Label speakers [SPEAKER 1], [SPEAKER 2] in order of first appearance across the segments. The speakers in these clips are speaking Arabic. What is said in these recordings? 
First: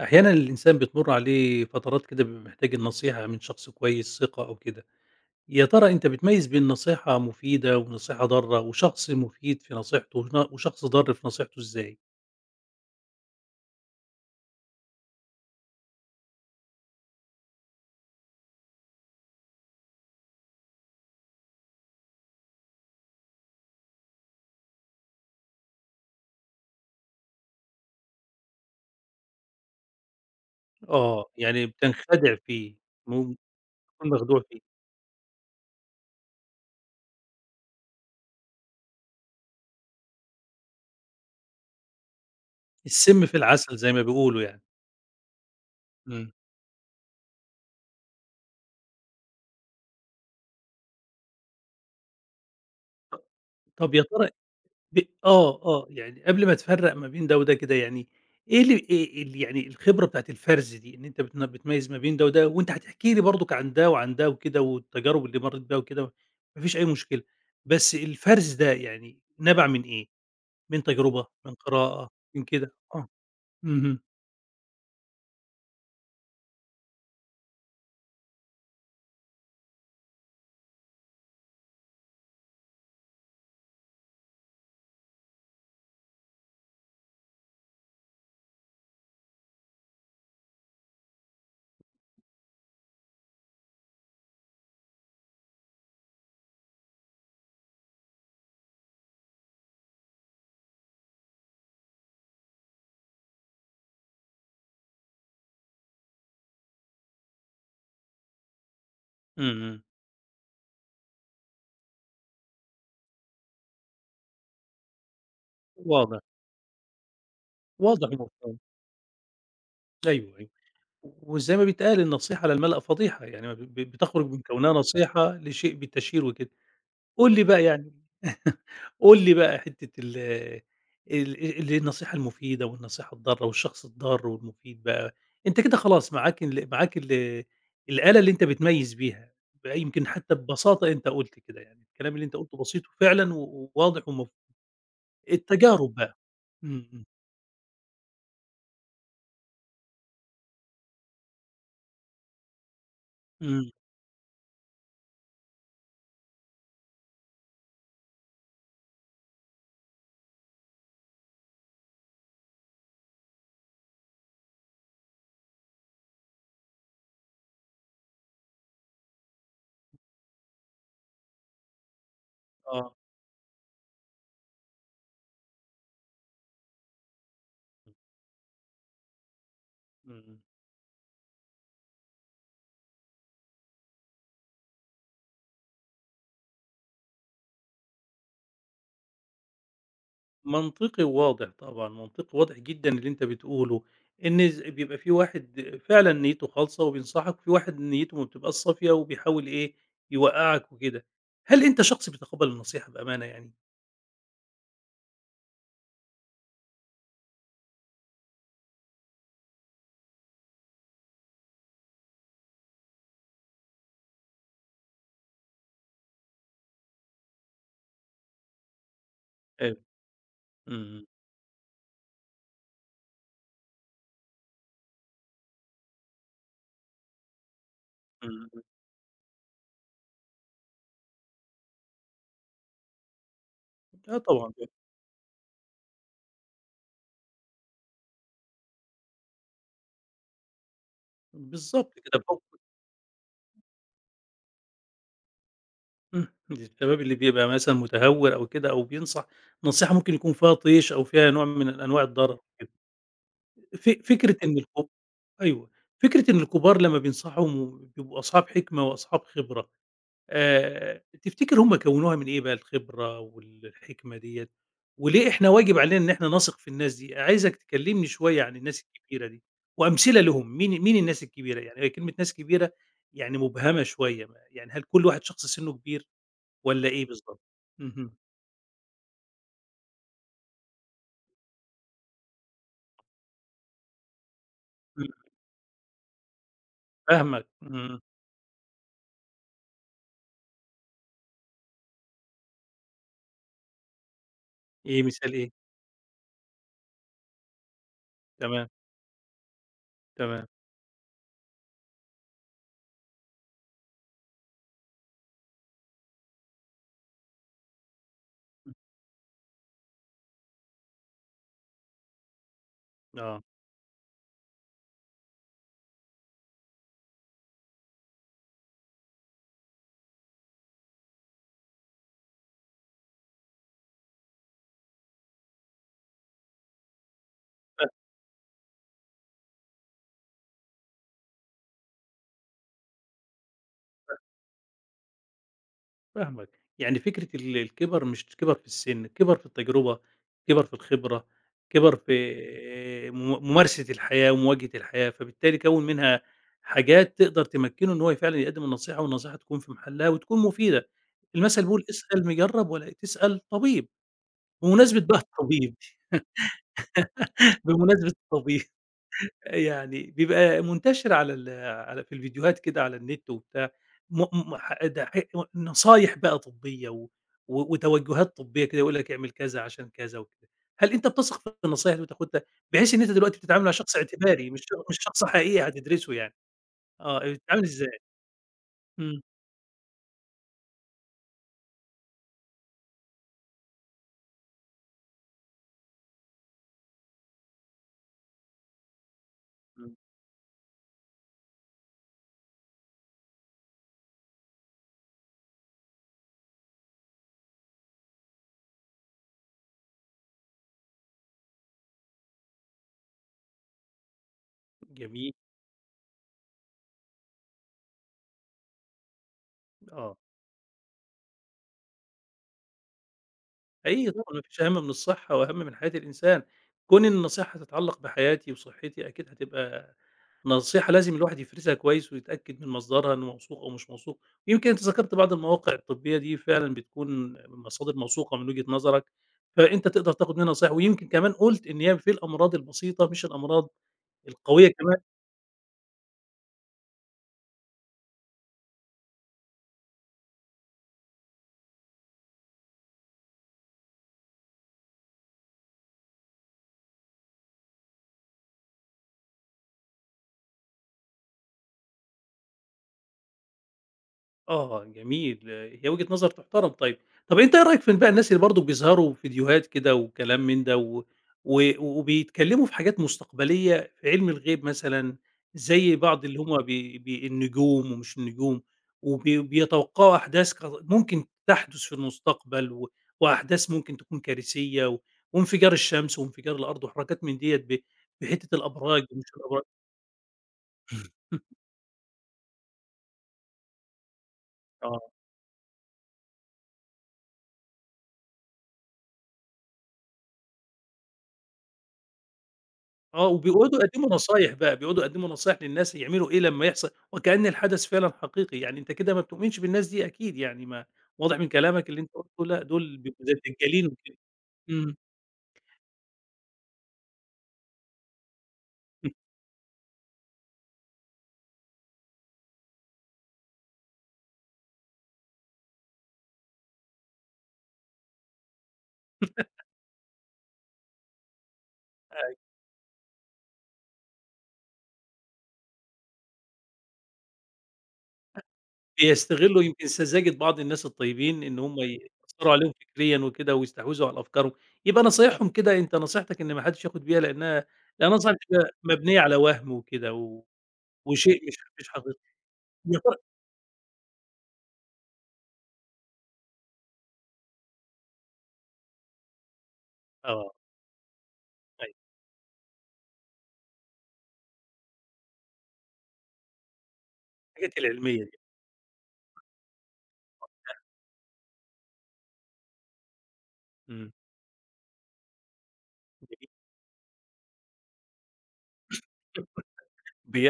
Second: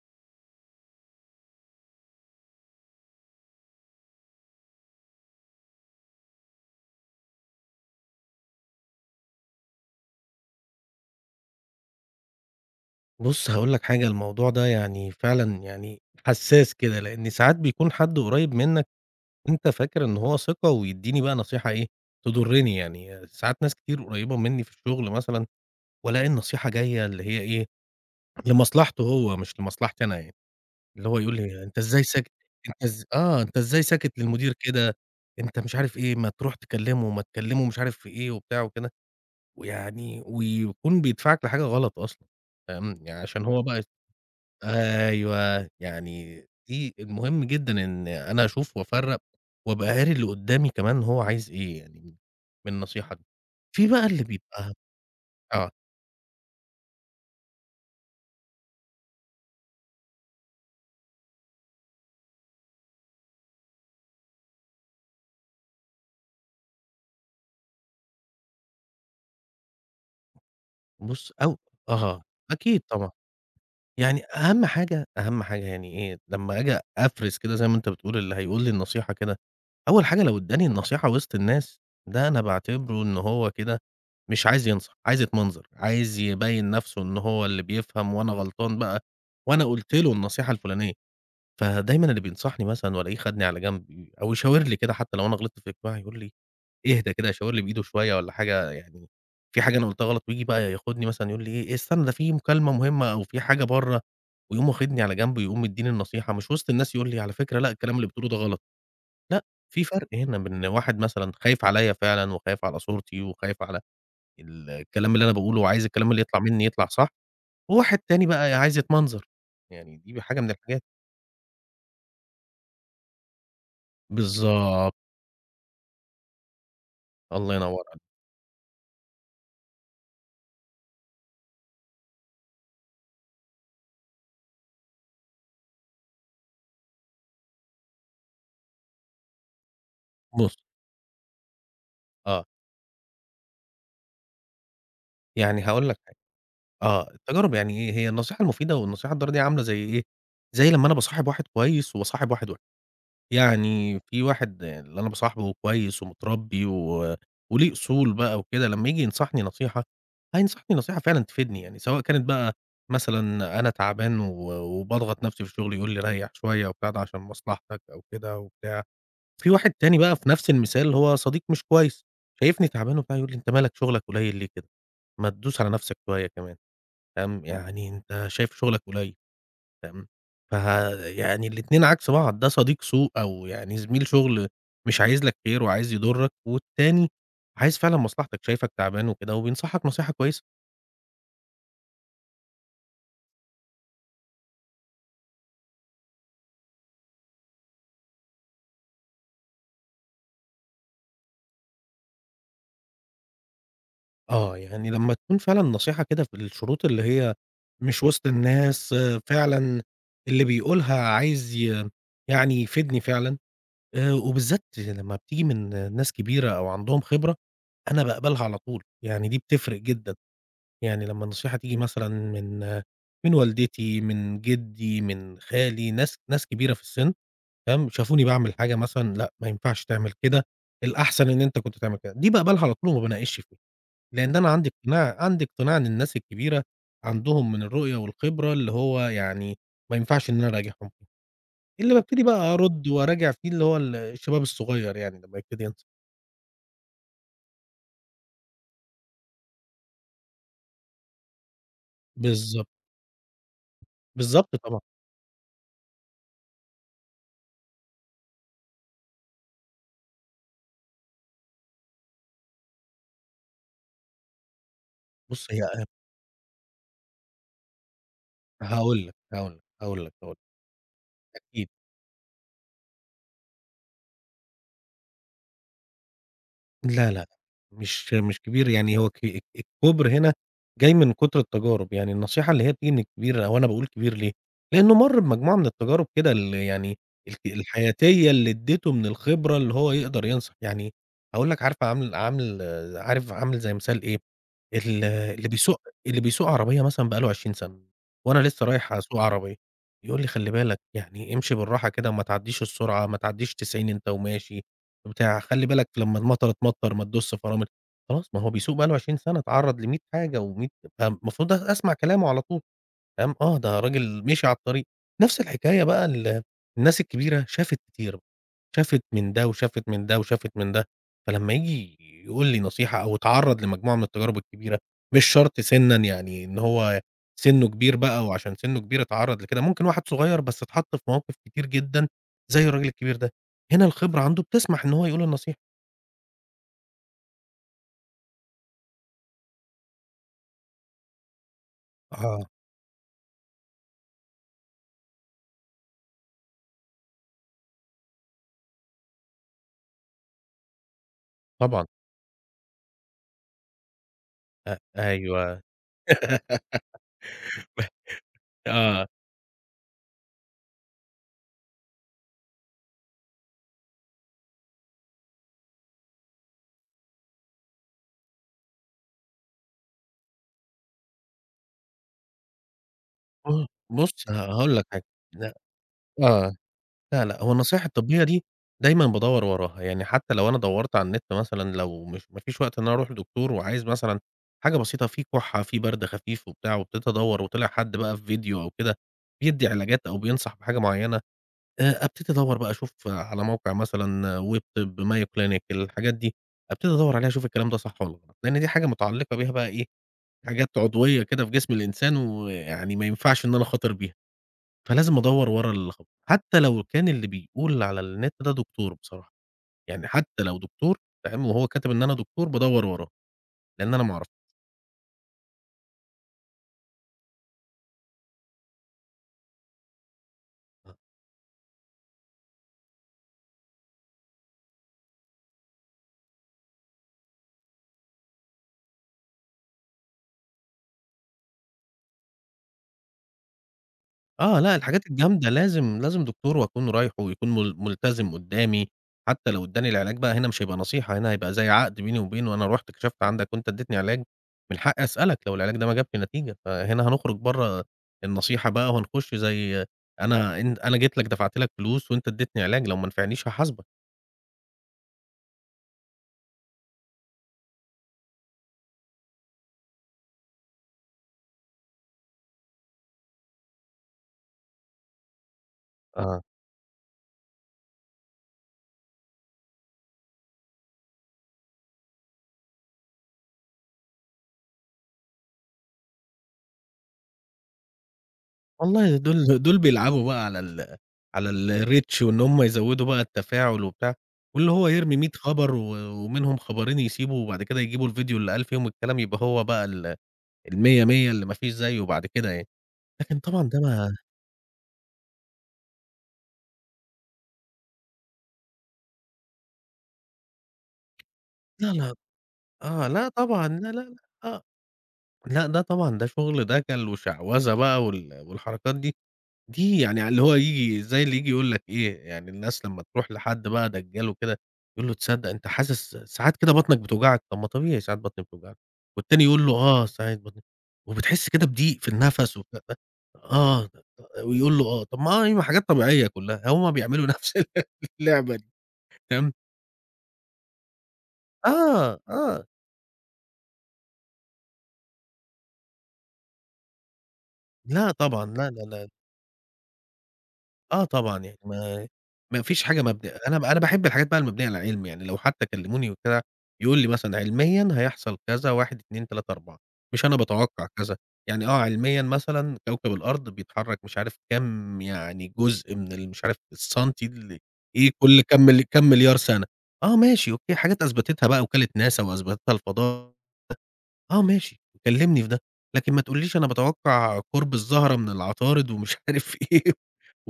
[SPEAKER 1] أحيانا الإنسان بتمر عليه فترات كده بيبقى محتاج النصيحة من شخص كويس ثقة أو كده. يا ترى أنت بتميز بين نصيحة مفيدة ونصيحة ضارة وشخص مفيد في نصيحته وشخص ضار في نصيحته إزاي؟
[SPEAKER 2] بُص، هاقول لك حاجة، الموضوع ده يعني فعلًا يعني حساس كده، لإن ساعات بيكون حد قريب منك أنت فاكر إن هو ثقة ويدّيني بقى نصيحة إيه، تضرني يعني، ساعات ناس كتير قريبة مني في الشغل مثلًا والاقي النصيحة جاية اللي هي إيه، لمصلحته هو مش لمصلحتي أنا يعني، اللي هو
[SPEAKER 1] آه،
[SPEAKER 2] يقول لي:
[SPEAKER 1] يعني
[SPEAKER 2] "أنت إزاي ساكت
[SPEAKER 1] بتنخدع فيه.
[SPEAKER 2] أنت إز
[SPEAKER 1] ممكن
[SPEAKER 2] آه، أنت إزاي
[SPEAKER 1] تكون
[SPEAKER 2] ساكت
[SPEAKER 1] مخدوع
[SPEAKER 2] للمدير
[SPEAKER 1] فيه.
[SPEAKER 2] كده، أنت مش عارف إيه، ما تروح تكلمه، ما تكلمه مش عارف في إيه." وبتاع وكده، ويعني ويكون بيدفعك لحاجة غلط أصلًا، فاهم، يعني
[SPEAKER 1] السم في
[SPEAKER 2] عشان هو
[SPEAKER 1] العسل
[SPEAKER 2] بقى
[SPEAKER 1] زي ما بيقولوا يعني.
[SPEAKER 2] أيوه،
[SPEAKER 1] مم.
[SPEAKER 2] يعني دي المهم جدًا إن أنا أشوف وأفرّق، وأبقى قاري اللي قدّامي كمان هو عايز إيه يعني من النصيحة دي.
[SPEAKER 1] ط-
[SPEAKER 2] في
[SPEAKER 1] طب يا
[SPEAKER 2] بقى اللي
[SPEAKER 1] ترى
[SPEAKER 2] بيبقى
[SPEAKER 1] ب
[SPEAKER 2] آه،
[SPEAKER 1] يعني قبل ما تفرّق ما بين ده وده كده يعني. إيه ال يعني الخبرة بتاعة الفرز دي، إن أنت بتميّز ما بين ده وده، وأنت هتحكي لي برضك عن ده وعن ده وكده والتجارب اللي مرّيت بيها وكده. ما فيش أي مشكلة، بس الفرز ده يعني نبع من إيه؟ من تجربة،
[SPEAKER 2] بُص
[SPEAKER 1] من
[SPEAKER 2] أو
[SPEAKER 1] قراءة،
[SPEAKER 2] آه،
[SPEAKER 1] من كده؟
[SPEAKER 2] أكيد
[SPEAKER 1] آه.
[SPEAKER 2] طبعًا.
[SPEAKER 1] اهم.
[SPEAKER 2] يعني أهم حاجة يعني إيه، لمّا آجي أفرِز كده زي ما أنت بتقول اللي هيقول لي النصيحة كده أول حاجة لو ادّاني النصيحة وسط الناس، ده أنا باعتبره إن هو كده مش عايز ينصح، عايز يتمنظر، عايز يبيّن نَفْسه إن هو اللي بيفهم وأنا غلطان بقى وأنا قُلت له النصيحة الفُلانية. فدايمًا اللي بينصحني مثلًا والاقيه خدني على جنب أو يشاور لي كده حتى لو أنا غلطت في اجتماع يقول لي: "اهدى كده." يشاور لي بإيده شوية والّا حاجة يعني في حاجة أنا قُلتها غلط وييجي بقى ياخدني مثلًا يقول لي إيه: إيه "استنى ده في مكالمة مهمة أو في حاجة برّه." ويقوم واخدني على جنب ويقوم مدّيني النصيحة، مش وسط الناس يقول لي: "على فكرة لأ، الكلام اللي بتقوله ده غلط." لأ،
[SPEAKER 1] إمم.
[SPEAKER 2] في فرق هنا بين إن واحد مثلًا خايف عليّا فعلًا وخايف على صورتي وخايف على الكلام اللي أنا باقوله وعايز الكلام
[SPEAKER 1] واضح.
[SPEAKER 2] اللي يطلع منّي يطلع صح، وواحد
[SPEAKER 1] واضح
[SPEAKER 2] تاني بقى
[SPEAKER 1] المفهوم.
[SPEAKER 2] عايز يتمنظر، يعني دي
[SPEAKER 1] أيوه،
[SPEAKER 2] حاجة
[SPEAKER 1] أيوه.
[SPEAKER 2] من الحاجات
[SPEAKER 1] وزي ما بيتقال النصيحة على الملأ فضيحة، يعني بتخرج من كونها
[SPEAKER 2] بالضبط،
[SPEAKER 1] نصيحة لشيء بالتشهير وكده. قُل لي
[SPEAKER 2] الله
[SPEAKER 1] بقى
[SPEAKER 2] ينوّر
[SPEAKER 1] يعني.
[SPEAKER 2] عليك.
[SPEAKER 1] قُل لي بقى حتّة ال النصيحة المفيدة والنصيحة الضارة والشخص الضار والمفيد بقى. أنت كده خلاص معاك ال الآلة اللي أنت بتميّز بيها. بقى يمكن حتّى
[SPEAKER 2] بُص
[SPEAKER 1] ببساطة أنت قُلت كده يعني، الكلام اللي أنت
[SPEAKER 2] آه،
[SPEAKER 1] قُلته بسيط وفعلًا وواضح،
[SPEAKER 2] يعني هاقول
[SPEAKER 1] التجارب
[SPEAKER 2] لك
[SPEAKER 1] بقى.
[SPEAKER 2] حاجة،
[SPEAKER 1] إمم. إمم.
[SPEAKER 2] آه، التجارب يعني إيه، هي النصيحة المفيدة والنصيحة الضارة دي عاملة زي إيه، زي لمّا أنا باصاحب واحد كويس وباصاحب واحد وِحِش.
[SPEAKER 1] إمم.
[SPEAKER 2] يعني في واحد اللي أنا باصاحبه كويس ومتربي وليه أصول بقى وكده، لمّا ييجي ينصحني نصيحة، هينصحني نصيحة فعلًا تفيدني يعني، سواء كانت بقى مثلًا أنا تعبان وباضغط نفسي في الشغل يقول لي ريّح شوية وبتاع ده عشان مصلحتك أو كده وبتاع. في واحد تاني بقى في نفس المثال هو صديق مش كويس، شايفني
[SPEAKER 1] آه.
[SPEAKER 2] تعبان وبتاع يقول لي: "أنت مالك شغلك قليل ليه كده؟ ما تدوس على نفسك شوية كمان." فاهم، يعني
[SPEAKER 1] إمم.
[SPEAKER 2] أنت شايف شغلك قليل. تمام،
[SPEAKER 1] إمم.
[SPEAKER 2] فه يعني الاتنين عكس بعض، ده صديق سوء أو يعني زميل شغل مش عايز لك خير وعايز يضرك، والتاني عايز فعلًا مصلحتك، شايفك تعبان وكده وبينصحك نصيحة كويسة.
[SPEAKER 1] منطقي وواضح طبعًا، منطقي واضح جدًا اللي أنت بتقوله، إن بيبقى في واحد فعلًا نيته خالصة وبينصحك، وفي واحد نيته ما بتبقاش صافية وبيحاول إيه، يوقّعك وكده. هل أنت شخص بيتقبّل النصيحة بأمانة يعني؟
[SPEAKER 2] آه، يعني لمّا تكون فعلًا نصيحة كده في الشروط اللي هي مش وسط الناس، آه، فعلًا اللي بيقولها عايز يعني يفيدني فعلًا، وبالذات لمّا بتيجي من ناس كبيرة أو عندهم خبرة، أنا باقبلها على طول، يعني دي بتفرق
[SPEAKER 1] أيوه.
[SPEAKER 2] جدًا.
[SPEAKER 1] إمم.
[SPEAKER 2] يعني لمّا النصيحة تيجي مثلًا من والدتي، من جدي، من خالي، ناس كبيرة في السِن تمام، شافوني
[SPEAKER 1] إمم.
[SPEAKER 2] باعمل
[SPEAKER 1] إمم.
[SPEAKER 2] حاجة مثلًا لأ، ما ينفعش تعمل كده، الأحسن إن أنت كنت تعمل كده، دي باقبلها على طول وما باناقشش فيها،
[SPEAKER 1] آه،
[SPEAKER 2] لإن أنا
[SPEAKER 1] طبعًا،
[SPEAKER 2] عندي اقتناع إن الناس الكبيرة عندهم من الرؤية والخبرة اللي هو يعني ما ينفعش إن أنا أراجعهم فيه، اللي
[SPEAKER 1] بالضبط كده
[SPEAKER 2] بابتدي بقى
[SPEAKER 1] بحُكم.
[SPEAKER 2] أرُد وأراجع فيه اللي هو الشباب الصغير يعني لمّا يبتدي ينضج.
[SPEAKER 1] إمم، الشباب اللي بيبقى مثلًا متهور أو كده أو بينصح نصيحة ممكن يكون فيها طيش أو فيها نوع من أنواع الضرر وكده.
[SPEAKER 2] بالضبط،
[SPEAKER 1] ف فكرة
[SPEAKER 2] بالضبط
[SPEAKER 1] إن
[SPEAKER 2] طبعًا.
[SPEAKER 1] الكب أيوه، فكرة إن الكبار لمّا بينصحوا بيبقوا أصحاب حكمة وأصحاب خبرة. تفتكر هم كوّنوها من إيه بقى الخبرة والحكمة ديّة، وليه
[SPEAKER 2] بُص
[SPEAKER 1] إحنا واجب
[SPEAKER 2] هي
[SPEAKER 1] علينا إن إحنا نثق في الناس دي؟ عايزك تكلمني شوية عن الناس الكبيرة دي، وأمثلة
[SPEAKER 2] هاقول
[SPEAKER 1] لهم. مين الناس
[SPEAKER 2] لك،
[SPEAKER 1] الكبيرة؟
[SPEAKER 2] أكيد.
[SPEAKER 1] يعني هي كلمة ناس كبيرة يعني مبهمة شوية، يعني هل كل واحد شخص سنّه كبير والّا إيه
[SPEAKER 2] لا، لأ،
[SPEAKER 1] بالضبط؟
[SPEAKER 2] مش
[SPEAKER 1] اهم.
[SPEAKER 2] مش كبير، يعني هو ك الك الكُبر هنا جاي من كُتر التجارب، يعني النصيحة اللي هي بتيجي من الكبير أو أنا باقول كبير ليه، لإنه
[SPEAKER 1] إمم.
[SPEAKER 2] مَر بمجموعة من التجارب كده يعني
[SPEAKER 1] فاهمك. إمم.
[SPEAKER 2] الحياتية اللي ادّيته من الخبرة اللي هو يقدر ينصح، يعني هاقول لك عارفة عامل زي مثال إيه،
[SPEAKER 1] إيه
[SPEAKER 2] ال
[SPEAKER 1] مثال
[SPEAKER 2] اللي
[SPEAKER 1] إيه؟
[SPEAKER 2] بيسوق اللي بيسوق عربية مثلًا بقى له 20 سَنة، وأنا لسه
[SPEAKER 1] تمام.
[SPEAKER 2] رايح أسوق عربية، يقول لي:
[SPEAKER 1] تمام.
[SPEAKER 2] "خلّي بالك، يعني امشي بالراحة كده وما تعدّيش السرعة، ما تعدّيش 90 أنت وماشي." بتاع خلّي بالك لمّا المطرة تمطّر ما تدُسّ فرامل، خلاص ما هو
[SPEAKER 1] إمم.
[SPEAKER 2] بيسوق بقى له 20 سَنة اتعرّض ل100 حاجة و100 فالمفروض أسمع كلامه على طول. تمام،
[SPEAKER 1] آه.
[SPEAKER 2] آه، ده راجل مشي على الطريق. نفس الحكاية بقى الناس الكبيرة شافت كتير، شافت من ده وشافت من ده وشافت من ده، فلمّا ييجي يقول لي نصيحة أو اتعرّض لمجموعة من التجارب الكبيرة، مش شرط سِنًا يعني إن هو سِنُّه كبير بقى وعشان سِنُّه كبير اتعرّض لكده، ممكن واحد صغير بس اتحط في مواقف كتير جدًا زي الراجل الكبير ده، هنا الخبرة عنده بتسمح إن هو يقول النصيحة.
[SPEAKER 1] فاهمك، يعني فكرة الكِبَر مش كِبَر في السِن، كِبَر في التجربة، كِبَر في الخبرة، كِبَر في
[SPEAKER 2] آه.
[SPEAKER 1] م ممارسة الحياة ومواجهة الحياة، فبالتالي كوّن منها حاجات تقدر تمكّنه إن هو فعلًا يقدّم النصيحة والنصيحة تكون في محلها وتكون مفيدة. المَثل بيقول
[SPEAKER 2] طبعًا،
[SPEAKER 1] اسأل مجرّب ولا تسأل طبيب، بمناسبة بقى
[SPEAKER 2] أيوه.
[SPEAKER 1] الطبيب. بمناسبة الطبيب
[SPEAKER 2] آه.
[SPEAKER 1] يعني بيبقى منتشر على ال على في الفيديوهات كده على النت وبتاع. م م ح ده ح نصايح بقى طبية و و وتوجهات طبية كده يقول لك اعمل كذا عشان كذا وكده. هل أنت بتثق في النصايح اللي بتاخدها بحيث إن أنت دلوقتي بتتعامل
[SPEAKER 2] آه،
[SPEAKER 1] مع شخص
[SPEAKER 2] بُص
[SPEAKER 1] اعتباري
[SPEAKER 2] هاقول لك
[SPEAKER 1] مش
[SPEAKER 2] حاجة،
[SPEAKER 1] شخص
[SPEAKER 2] لأ
[SPEAKER 1] حقيقي هتدرسه يعني؟
[SPEAKER 2] آه.
[SPEAKER 1] آه،
[SPEAKER 2] لا، لأ، هو
[SPEAKER 1] بتتعامل
[SPEAKER 2] النصايح
[SPEAKER 1] إزاي؟
[SPEAKER 2] الطبية دي دايمًا
[SPEAKER 1] إمم.
[SPEAKER 2] بادوّر وراها، يعني حتى لو أنا دوّرت على النت مثلًا لو مش ما فيش وقت إن أنا أروح لدكتور وعايز مثلًا حاجة بسيطة في كُحّة، في برد خفيف وبتاع، وابتديت أدوّر وطلع حد بقى في فيديو أو كده بيدّي
[SPEAKER 1] إمم.
[SPEAKER 2] علاجات أو بينصح بحاجة معيّنة، أبتدي أدوّر بقى أشوف على موقع مثلًا ويبطب، مايو كلينيك، الحاجات دي، أبتدي أدوّر عليها أشوف الكلام ده صح والّا غلط، لإن دي حاجة متعلقة بيها بقى إيه، حاجات عضوية كده في جسم الإنسان ويعني ما ينفعش إن أنا أخاطر بيها. فلازم
[SPEAKER 1] جميل.
[SPEAKER 2] أدوّر ورا الخبر، حتى لو كان اللي بيقول على النت ده دكتور بصراحة، يعني
[SPEAKER 1] آه.
[SPEAKER 2] حتى لو دكتور تمام، وهو كاتب إن أنا دكتور بادوّر وراه، لإن أنا
[SPEAKER 1] حقيقي
[SPEAKER 2] ما
[SPEAKER 1] طبعًا
[SPEAKER 2] أعرفش.
[SPEAKER 1] ما فيش أهم من الصحة وأهم من حياة الإنسان. كون إن النصيحة هتتعلق بحياتي وصحتي أكيد هتبقى نصيحة لازم الواحد يفرزها كويس ويتأكد من مصدرها إنه موثوق أو مش موثوق. يمكن أنت ذكرت بعض المواقع الطبية دي فعلًا بتكون مصادر موثوقة من وجهة نظرك، فأنت تقدر تاخد منها نصايح، ويمكن كمان قُلت إن هي في الأمراض البسيطة مش الأمراض
[SPEAKER 2] آه،
[SPEAKER 1] القوية
[SPEAKER 2] لأ
[SPEAKER 1] كمان.
[SPEAKER 2] الحاجات الجامدة لازم لازم دكتور وأكون رايحه ويكون ملتزم قدّامي، حتى لو ادّاني العلاج بقى هنا مش هيبقى نصيحة، هنا هيبقى زي عقد بيني وبينه، أنا رُحت كشفت عندك وأنت ادّيتني علاج، من حقي أسألك لو العلاج ده ما جابش نتيجة، فهنا هنخرج برّه النصيحة بقى وهنخش زي أنا إن أنا جيت لك دفعت لك فلوس وأنت ادّيتني علاج، لو ما نفعنيش هاحاسبك.
[SPEAKER 1] آه، جميل. هي وجهة نظر تُحترم طيب. طب أنت إيه رأيك في بقى الناس اللي برضه بيظهروا فيديوهات كده وكلام من ده و و وبيتكلّموا في حاجات مستقبلية في علم الغيب مثلًا، زي بعض اللي
[SPEAKER 2] آه.
[SPEAKER 1] هم بي بي النجوم ومش النجوم، وبيتوقعوا وبي بيتوقّعوا أحداث ممكن تحدث في المستقبل و وأحداث ممكن تكون كارثية وانفجار الشمس وانفجار الأرض وحركات من ديّة بحتّة الأبراج
[SPEAKER 2] والله
[SPEAKER 1] ومش الأبراج.
[SPEAKER 2] دول بيلعبوا بقى على على الreach وإن هم يزوّدوا بقى التفاعل وبتاع، واللي هو يرمي
[SPEAKER 1] آه.
[SPEAKER 2] 100 خبر ومنهم خبرين يسيبه وبعد كده يجيبوا الفيديو اللي قال فيهم الكلام يبقى هو بقى المِيّة مِيّة اللي ما فيش زيّه بعد كده يعني.
[SPEAKER 1] آه،
[SPEAKER 2] لكن طبعًا
[SPEAKER 1] وبيقعدوا
[SPEAKER 2] ده
[SPEAKER 1] يقدّموا
[SPEAKER 2] ما
[SPEAKER 1] نصايح بقى، بيقعدوا يقدّموا نصايح للناس يعملوا إيه لمّا يحصل وكأن الحدث فعلًا حقيقي، يعني أنت كده ما بتؤمنش بالناس دي أكيد يعني ما واضح من
[SPEAKER 2] لا،
[SPEAKER 1] كلامك اللي أنت
[SPEAKER 2] لا،
[SPEAKER 1] قُلته. لأ، دول
[SPEAKER 2] آه،
[SPEAKER 1] بيبقوا
[SPEAKER 2] لأ
[SPEAKER 1] زي
[SPEAKER 2] طبعًا،
[SPEAKER 1] الدجالين
[SPEAKER 2] لا، لا، لأ،
[SPEAKER 1] وكده.
[SPEAKER 2] آه،
[SPEAKER 1] إمم.
[SPEAKER 2] لأ ده طبعًا ده شغل دَجَل وشعوذة بقى والحركات
[SPEAKER 1] أيوه.
[SPEAKER 2] دي. دي يعني اللي هو ييجي زي اللي ييجي يقول لك إيه، يعني الناس لمّا تروح لحد بقى دجّال وكده، يقول له: "تصدّق أنت حاسس ساعات كده بطنك بتوجعك؟" "طب ما طبيعي ساعات بطني بتوجعني." والتاني يقول له: "آه، ساعات بطني" وبتحس كده بضيق في النَفَس وبتاع آه، ويقول له: "آه." طب ما هي حاجات طبيعية كلّها، هم بيعملوا نَفْس اللعبة دي. تمام.
[SPEAKER 1] بيستغلّوا يمكن سذاجة بعض الناس الطيبين إن هم
[SPEAKER 2] آه،
[SPEAKER 1] يأثّروا
[SPEAKER 2] آه.
[SPEAKER 1] عليهم فكريًا وكده ويستحوذوا على أفكارهم. يبقى نصايحهم كده أنت نصيحتك إن ما حدّش ياخد بيها لإنّها
[SPEAKER 2] لأ
[SPEAKER 1] لإنّها نصيحة
[SPEAKER 2] طبعًا، لا،
[SPEAKER 1] بتبقى
[SPEAKER 2] لا، لا.
[SPEAKER 1] مبنية على وَهْم وكده و
[SPEAKER 2] آه طبعًا،
[SPEAKER 1] وشيء مش
[SPEAKER 2] يعني
[SPEAKER 1] مش
[SPEAKER 2] ما
[SPEAKER 1] حقيقي.
[SPEAKER 2] فيش
[SPEAKER 1] يا
[SPEAKER 2] حاجة
[SPEAKER 1] ترى
[SPEAKER 2] مبنية أنا أنا باحب الحاجات بقى المبنية على العلم، يعني لو حتى كلموني وكده يقول لي مثلًا علميًا هيحصل كذا 1، 2، 3، 4 مش أنا
[SPEAKER 1] آه.
[SPEAKER 2] باتوقع كذا، يعني آه
[SPEAKER 1] أيوه.
[SPEAKER 2] علميًا مثلًا كوكب الأرض بيتحرك مش عارف كام يعني جزء من مش عارف السنتي
[SPEAKER 1] الحاجات
[SPEAKER 2] إيه
[SPEAKER 1] العلمية دي.
[SPEAKER 2] كل كام كام مليار سنة، آه ماشي أوكي، حاجات أثبتتها بقى وكالة ناسا وأثبتتها الفضاء،
[SPEAKER 1] إمم.
[SPEAKER 2] آه ماشي، كلمني في ده، لكن ما تقوليش أنا باتوقع قرب الزهرة من العطارد ومش عارف إيه.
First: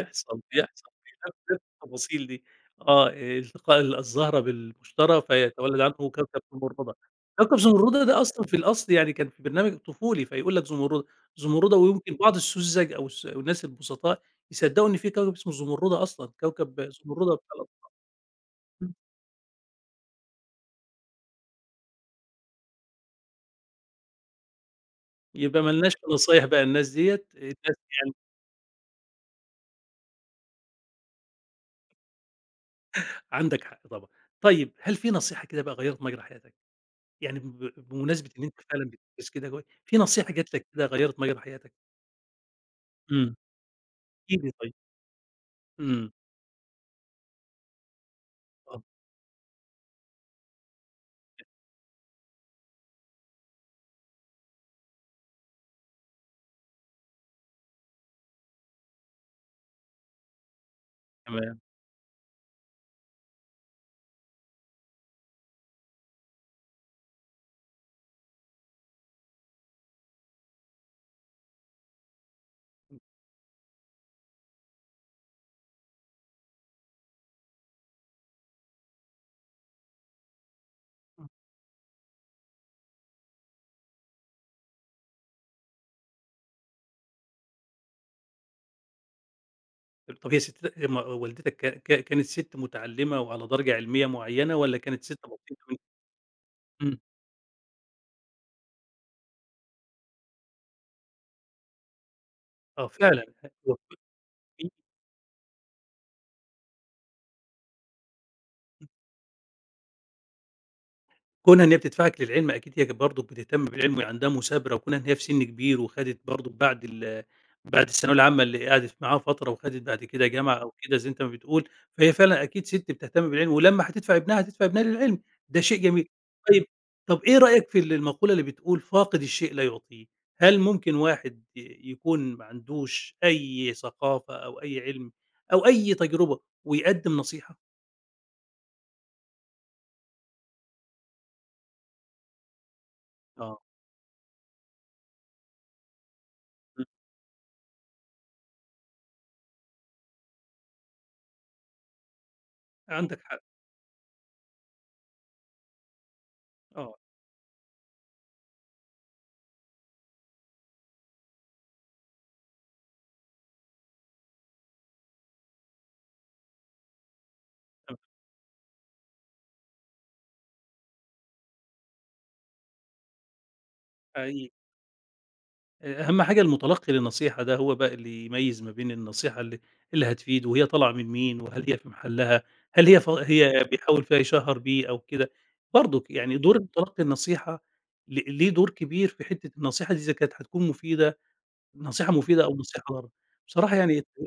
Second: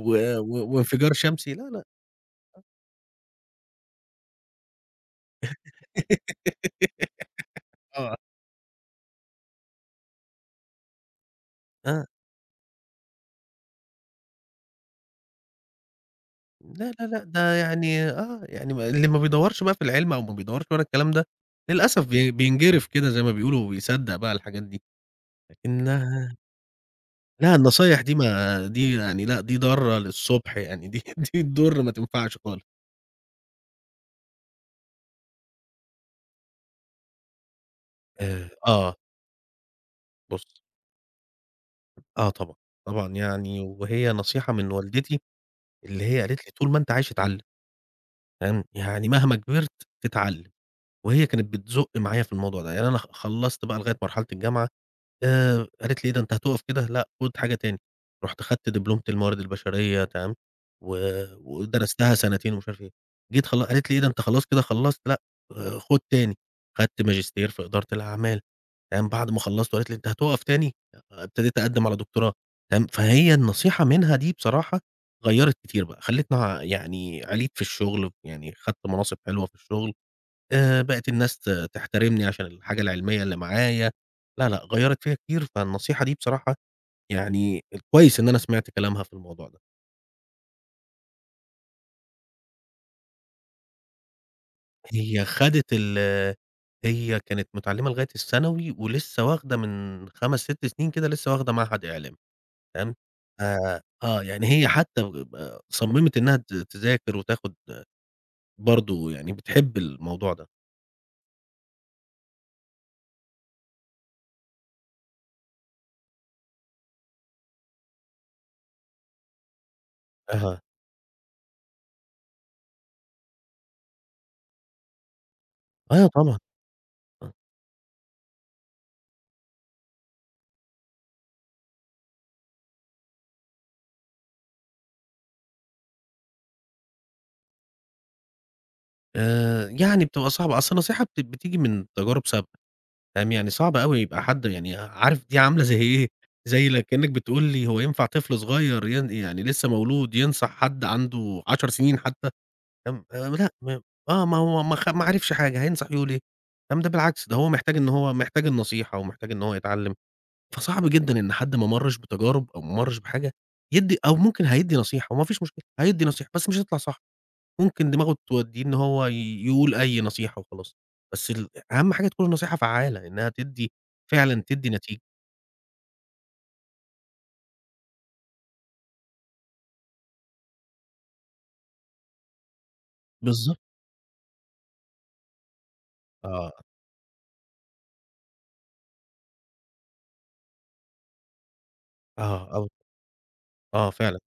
[SPEAKER 2] و و
[SPEAKER 1] بيحصل
[SPEAKER 2] وانفجار شمسي
[SPEAKER 1] بنفس
[SPEAKER 2] لا، لأ.
[SPEAKER 1] التفاصيل دي. آه، التقاء الزهرة بالمشتري فيتولد عنه كوكب زمردة. كوكب زمردة
[SPEAKER 2] آه،
[SPEAKER 1] ده أصلًا في الأصل يعني كان في برنامج طفولي، فيقول لك زمردة، زمردة
[SPEAKER 2] آه،
[SPEAKER 1] ويمكن بعض السُذج أو الناس البسطاء يصدقوا إن في كوكب اسمه زمردة أصلًا، كوكب
[SPEAKER 2] لا، لا، لأ،
[SPEAKER 1] زمردة بتاع
[SPEAKER 2] ده
[SPEAKER 1] الأرض.
[SPEAKER 2] يعني آه، يعني ما اللي ما بيدوّرش بقى في العلم أو ما بيدوّرش ورا الكلام ده، للأسف بينجرف كده زي ما بيقولوا وبيصدّق بقى الحاجات دي،
[SPEAKER 1] يبقى ما لناش في
[SPEAKER 2] لكنها
[SPEAKER 1] نصايح بقى الناس ديّة،
[SPEAKER 2] لا، النصايح
[SPEAKER 1] يعني
[SPEAKER 2] دي ما دي يعني لأ، دي ضارة للصبح يعني دي دي تضر ما تنفعش خالص.
[SPEAKER 1] عندك حق طبعًا. طيب هل في نصيحة كده بقى غيّرت مجرى حياتك؟ يعني بمناسبة إن أنت فعلًا
[SPEAKER 2] آه،
[SPEAKER 1] بتدرس كده في نصيحة
[SPEAKER 2] بُص
[SPEAKER 1] جات لك كده غيّرت مجرى حياتك؟
[SPEAKER 2] آه طبعًا، طبعًا
[SPEAKER 1] إمم.
[SPEAKER 2] يعني وهي
[SPEAKER 1] احكِ لي
[SPEAKER 2] نصيحة من
[SPEAKER 1] طيب.
[SPEAKER 2] والدتي اللي
[SPEAKER 1] إمم.
[SPEAKER 2] هي قالت لي: "طول ما أنت عايش اتعلّم." فاهم؟
[SPEAKER 1] آه.
[SPEAKER 2] يعني مهما كبرت تتعلّم. وهي كانت بتزُق معايا في الموضوع ده، يعني أنا خلّصت بقى لغاية مرحلة الجامعة، قالت لي: "إيه ده أنت هتُقف كده؟ لأ خُد حاجة تاني." رُحت خدت دبلومة الموارد البشرية تمام، و
[SPEAKER 1] تمام.
[SPEAKER 2] ودرستها سنتين ومش عارف إيه، جيت قالت لي: "إيه ده أنت خلاص كده خلّصت؟ لأ خُد تاني." خدت ماجستير في إدارة الأعمال تمام، بعد ما خلّصت وقالت لي: "أنت هتُقف تاني؟" آه، ابتديت أقدّم على دكتوراه تمام،
[SPEAKER 1] إمم.
[SPEAKER 2] فهي النصيحة منها دي بصراحة غيّرت كتير بقى، خلّتني يعني عِليت في الشغل، يعني خدت مناصب حلوة في الشغل. بقِت
[SPEAKER 1] إمم.
[SPEAKER 2] الناس تحترمني عشان الحاجة العلمية اللي معايا، لا، لأ، غيّرت فيّا كتير، فالنصيحة دي بصراحة يعني كويس إن أنا سمعت كلامها في الموضوع ده.
[SPEAKER 1] طب هي ست م والدتك ك ك كانت ست متعلمة وعلى درجة علمية معينة والّا كانت ست
[SPEAKER 2] هي
[SPEAKER 1] بسيطة
[SPEAKER 2] خدِت
[SPEAKER 1] من. إمم.
[SPEAKER 2] هي كانت متعلّمة لغاية الثانوي ولسه واخدة من 5، 6 سنين كده لسه واخدة معهد إعلام
[SPEAKER 1] آه،
[SPEAKER 2] تمام،
[SPEAKER 1] فعلًا.
[SPEAKER 2] يعني هي حتى صمِّمت إنها تذاكر وتاخُد برضه يعني بتحب الموضوع ده.
[SPEAKER 1] كونها إن هي بتدفعِك للعلم أكيد هي برضه بتهتم بالعلم وعندها مثابرة، وكونها إن هي في سِن كبير وخدِت برضه بعد الثانوية العامة اللي قعدِت معاها فترة وخدِت بعد كده جامعة
[SPEAKER 2] أها،
[SPEAKER 1] أو كده زي أنت ما بتقول، فهي فعلًا أكيد سِت بتهتم بالعلم، ولمّا هتدفع ابنها للعلم. ده شيء
[SPEAKER 2] أيوه
[SPEAKER 1] جميل.
[SPEAKER 2] طبعًا،
[SPEAKER 1] طيب طب
[SPEAKER 2] آه،
[SPEAKER 1] إيه رأيك في المقولة اللي بتقول "فاقد الشيء لا يُعطيه"؟ هل ممكن واحد يكون ما عندوش أي ثقافة أو أي علم أو أي تجربة ويقدّم نصيحة؟
[SPEAKER 2] يعني بتبقى صعبة، أصل النصيحة بتيجي من تجارب سابقة. فاهم، يعني
[SPEAKER 1] آه.
[SPEAKER 2] صعب أوي يبقى حد يعني عارف دي عاملة زي إيه، زي
[SPEAKER 1] إمم.
[SPEAKER 2] كأنك بتقول لي هو ينفع طفل صغير يعني لسه مولود ينصح حد عنده 10 سنين حتى، فاهم،
[SPEAKER 1] عندك حق.
[SPEAKER 2] لأ م آه، ما هو ما عرفش حاجة هينصح يقول إيه، فاهم، ده
[SPEAKER 1] آه.
[SPEAKER 2] بالعكس ده هو محتاج إن هو محتاج النصيحة ومحتاج إن هو يتعلم، فصعب جدًا إن حد ما مرّش بتجارب أو ما مرّش بحاجة يدّي أو ممكن هيدّي نصيحة وما فيش مشكلة، هيدّي نصيحة بس مش هتطلع صح. ممكن
[SPEAKER 1] تم
[SPEAKER 2] دماغه تودّيه إن هو يقول أي نصيحة وخلاص، بس أهم حاجة تكون النصيحة فعّالة، إنها تدّي فعلًا
[SPEAKER 1] حقيقي.
[SPEAKER 2] تدّي نتيجة.
[SPEAKER 1] أهم حاجة المُتلقّي للنصيحة ده هو بقى اللي يميّز ما بين النصيحة اللي هتفيد وهي طالعة من مين، وهل هي في محلها، هل هي ف
[SPEAKER 2] بالضبط،
[SPEAKER 1] هي بيحاول فيها يشهّر بيه أو كده، برضُك يعني
[SPEAKER 2] آه،
[SPEAKER 1] دور مُتلقّي النصيحة ليه دور كبير في حتّة النصيحة دي إذا كانت هتكون مفيدة، نصيحة مفيدة
[SPEAKER 2] آه،
[SPEAKER 1] أو
[SPEAKER 2] أو
[SPEAKER 1] نصيحة ضارة. بصراحة
[SPEAKER 2] آه
[SPEAKER 1] يعني
[SPEAKER 2] فعلًا،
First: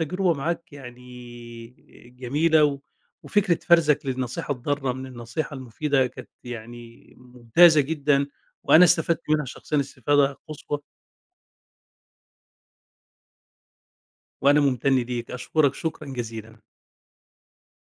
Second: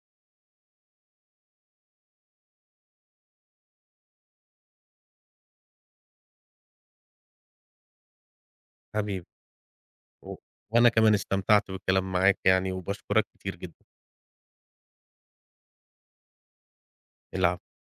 [SPEAKER 1] التجربة معاك يعني جميلة وفكرة فَرْزك للنصيحة الضارة من النصيحة المفيدة كانت يعني ممتازة جدًا، وأنا استفدت
[SPEAKER 2] حبيبي،
[SPEAKER 1] منها شخصيًا
[SPEAKER 2] و
[SPEAKER 1] استفادة قصوى.
[SPEAKER 2] وأنا كمان استمتعت بالكلام معاك يعني وباشكرك كتير جدًا،
[SPEAKER 1] وأنا ممتن ليك، أشكرك شكرًا جزيلًا.
[SPEAKER 2] العفو.